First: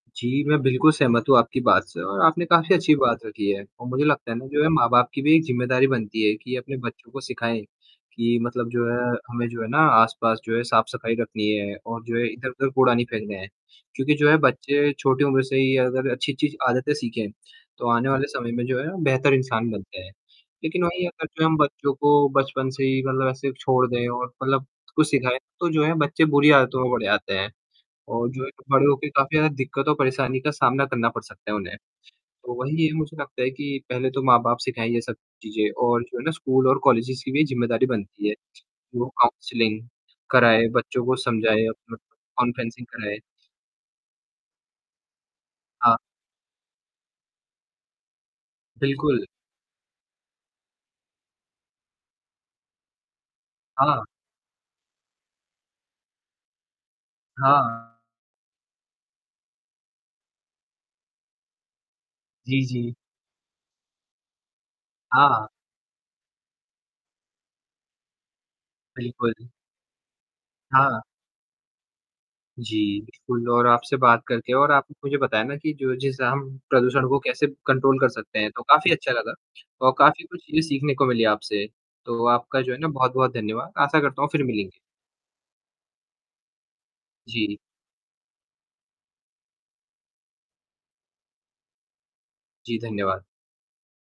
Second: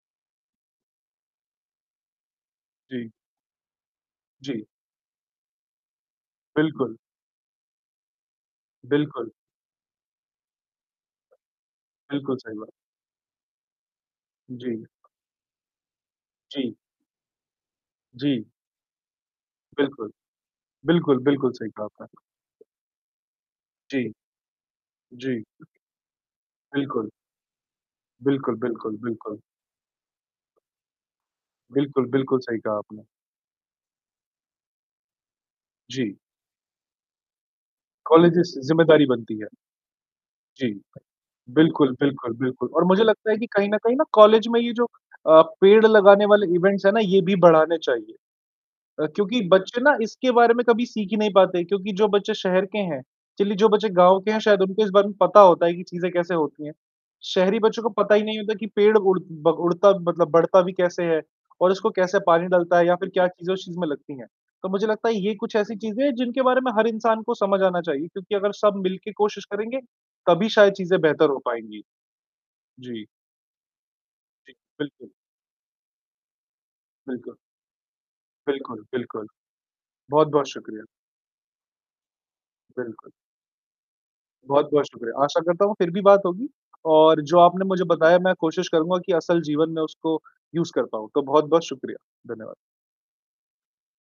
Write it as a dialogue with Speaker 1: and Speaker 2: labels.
Speaker 1: जी, मैं बिल्कुल सहमत हूँ आपकी बात से और आपने काफ़ी अच्छी
Speaker 2: जी।
Speaker 1: बात रखी है और मुझे लगता है ना, जो
Speaker 2: जी।
Speaker 1: है माँ-बाप की भी एक जिम्मेदारी बनती है कि अपने
Speaker 2: बिल्कुल।
Speaker 1: बच्चों को सिखाएँ, कि मतलब जो है
Speaker 2: बिल्कुल।
Speaker 1: हमें जो है ना आस-पास जो है साफ-सफाई रखनी है और जो है
Speaker 2: बिल्कुल सही
Speaker 1: इधर-उधर
Speaker 2: बात।
Speaker 1: कूड़ा नहीं फेंकना है, क्योंकि जो है
Speaker 2: जी।
Speaker 1: बच्चे छोटी उम्र से ही अगर अच्छी-अच्छी
Speaker 2: जी।
Speaker 1: आदतें सीखें, तो आने वाले
Speaker 2: जी।
Speaker 1: समय में जो है बेहतर इंसान बनते
Speaker 2: बिल्कुल,
Speaker 1: हैं। लेकिन वही
Speaker 2: बिल्कुल,
Speaker 1: अगर जो
Speaker 2: बिल्कुल,
Speaker 1: हम
Speaker 2: सही कहा
Speaker 1: बच्चों
Speaker 2: आपने।
Speaker 1: को बचपन से ही मतलब ऐसे छोड़
Speaker 2: जी,
Speaker 1: दें और मतलब कुछ सिखाएँ,
Speaker 2: जी।
Speaker 1: तो जो है बच्चे बुरी आदतों में बड़े
Speaker 2: बिल्कुल।
Speaker 1: आते हैं और जो है
Speaker 2: बिल्कुल,
Speaker 1: बड़े
Speaker 2: बिल्कुल,
Speaker 1: होके काफ़ी
Speaker 2: बिल्कुल।
Speaker 1: ज़्यादा दिक्कतों, परेशानी का सामना करना पड़ सकता है उन्हें।
Speaker 2: बिल्कुल, बिल्कुल,
Speaker 1: तो
Speaker 2: सही
Speaker 1: वहीं
Speaker 2: कहा
Speaker 1: ये
Speaker 2: आपने।
Speaker 1: मुझे लगता है कि पहले तो माँ-बाप सिखाएँ ये सब चीजें और
Speaker 2: जी।
Speaker 1: जो है ना स्कूल और कॉलेजेज की भी जिम्मेदारी बनती है,
Speaker 2: कॉलेजेज जिम्मेदारी
Speaker 1: वो
Speaker 2: बनती है।
Speaker 1: काउंसलिंग
Speaker 2: जी,
Speaker 1: कराएँ, बच्चों को समझाएँ,
Speaker 2: बिल्कुल, बिल्कुल, बिल्कुल। और
Speaker 1: कॉन्फ्रेंसिंग
Speaker 2: मुझे
Speaker 1: कराएँ।
Speaker 2: लगता है कि कहीं न कहीं ना कॉलेज में ये जो अ, पेड़
Speaker 1: हाँ।
Speaker 2: लगाने वाले इवेंट्स हैं ना, ये भी बढ़ाने चाहिए। अ,
Speaker 1: बिल्कुल।
Speaker 2: क्योंकि बच्चे ना इसके बारे में कभी सीख ही नहीं पाते क्योंकि जो बच्चे शहर के हैं, चलिए जो बच्चे
Speaker 1: हाँ।
Speaker 2: गाँव के हैं शायद उनको इस बारे में पता होता है कि चीजें कैसे होती हैं, शहरी बच्चों को
Speaker 1: हाँ।
Speaker 2: पता ही नहीं होता कि पेड़ उड़ ब उड़ता मतलब बढ़ता भी कैसे है और इसको कैसे पानी
Speaker 1: जी,
Speaker 2: डलता है
Speaker 1: जी।
Speaker 2: या फिर क्या चीजें उस चीज में लगती हैं। तो मुझे लगता है ये
Speaker 1: हाँ।
Speaker 2: कुछ ऐसी चीजें हैं, जिनके बारे में हर इंसान को समझ आना चाहिए क्योंकि अगर सब मिल के
Speaker 1: बिल्कुल।
Speaker 2: कोशिश करेंगे, तभी शायद चीजें
Speaker 1: हाँ।
Speaker 2: बेहतर हो पाएँगी।
Speaker 1: जी,
Speaker 2: जी।
Speaker 1: बिल्कुल और आपसे बात
Speaker 2: जी,
Speaker 1: करके और आपने
Speaker 2: बिल्कुल।
Speaker 1: मुझे बताया ना कि जो जिससे हम प्रदूषण को
Speaker 2: बिल्कुल।
Speaker 1: कैसे कंट्रोल कर सकते हैं, तो
Speaker 2: बिल्कुल,
Speaker 1: काफ़ी अच्छा
Speaker 2: बिल्कुल,
Speaker 1: लगा और काफ़ी कुछ
Speaker 2: बहुत-बहुत
Speaker 1: चीजें
Speaker 2: शुक्रिया।
Speaker 1: सीखने को मिली आपसे, तो आपका जो है ना
Speaker 2: बिल्कुल।
Speaker 1: बहुत-बहुत धन्यवाद। आशा करता हूँ फिर मिलेंगे।
Speaker 2: बहुत-बहुत शुक्रिया, आशा करता हूँ फिर भी बात होगी और जो
Speaker 1: जी।
Speaker 2: आपने मुझे बताया मैं कोशिश करूँगा कि असल जीवन में उसको यूज़ कर पाऊँ, तो बहुत-बहुत शुक्रिया। धन्यवाद।
Speaker 1: जी, धन्यवाद।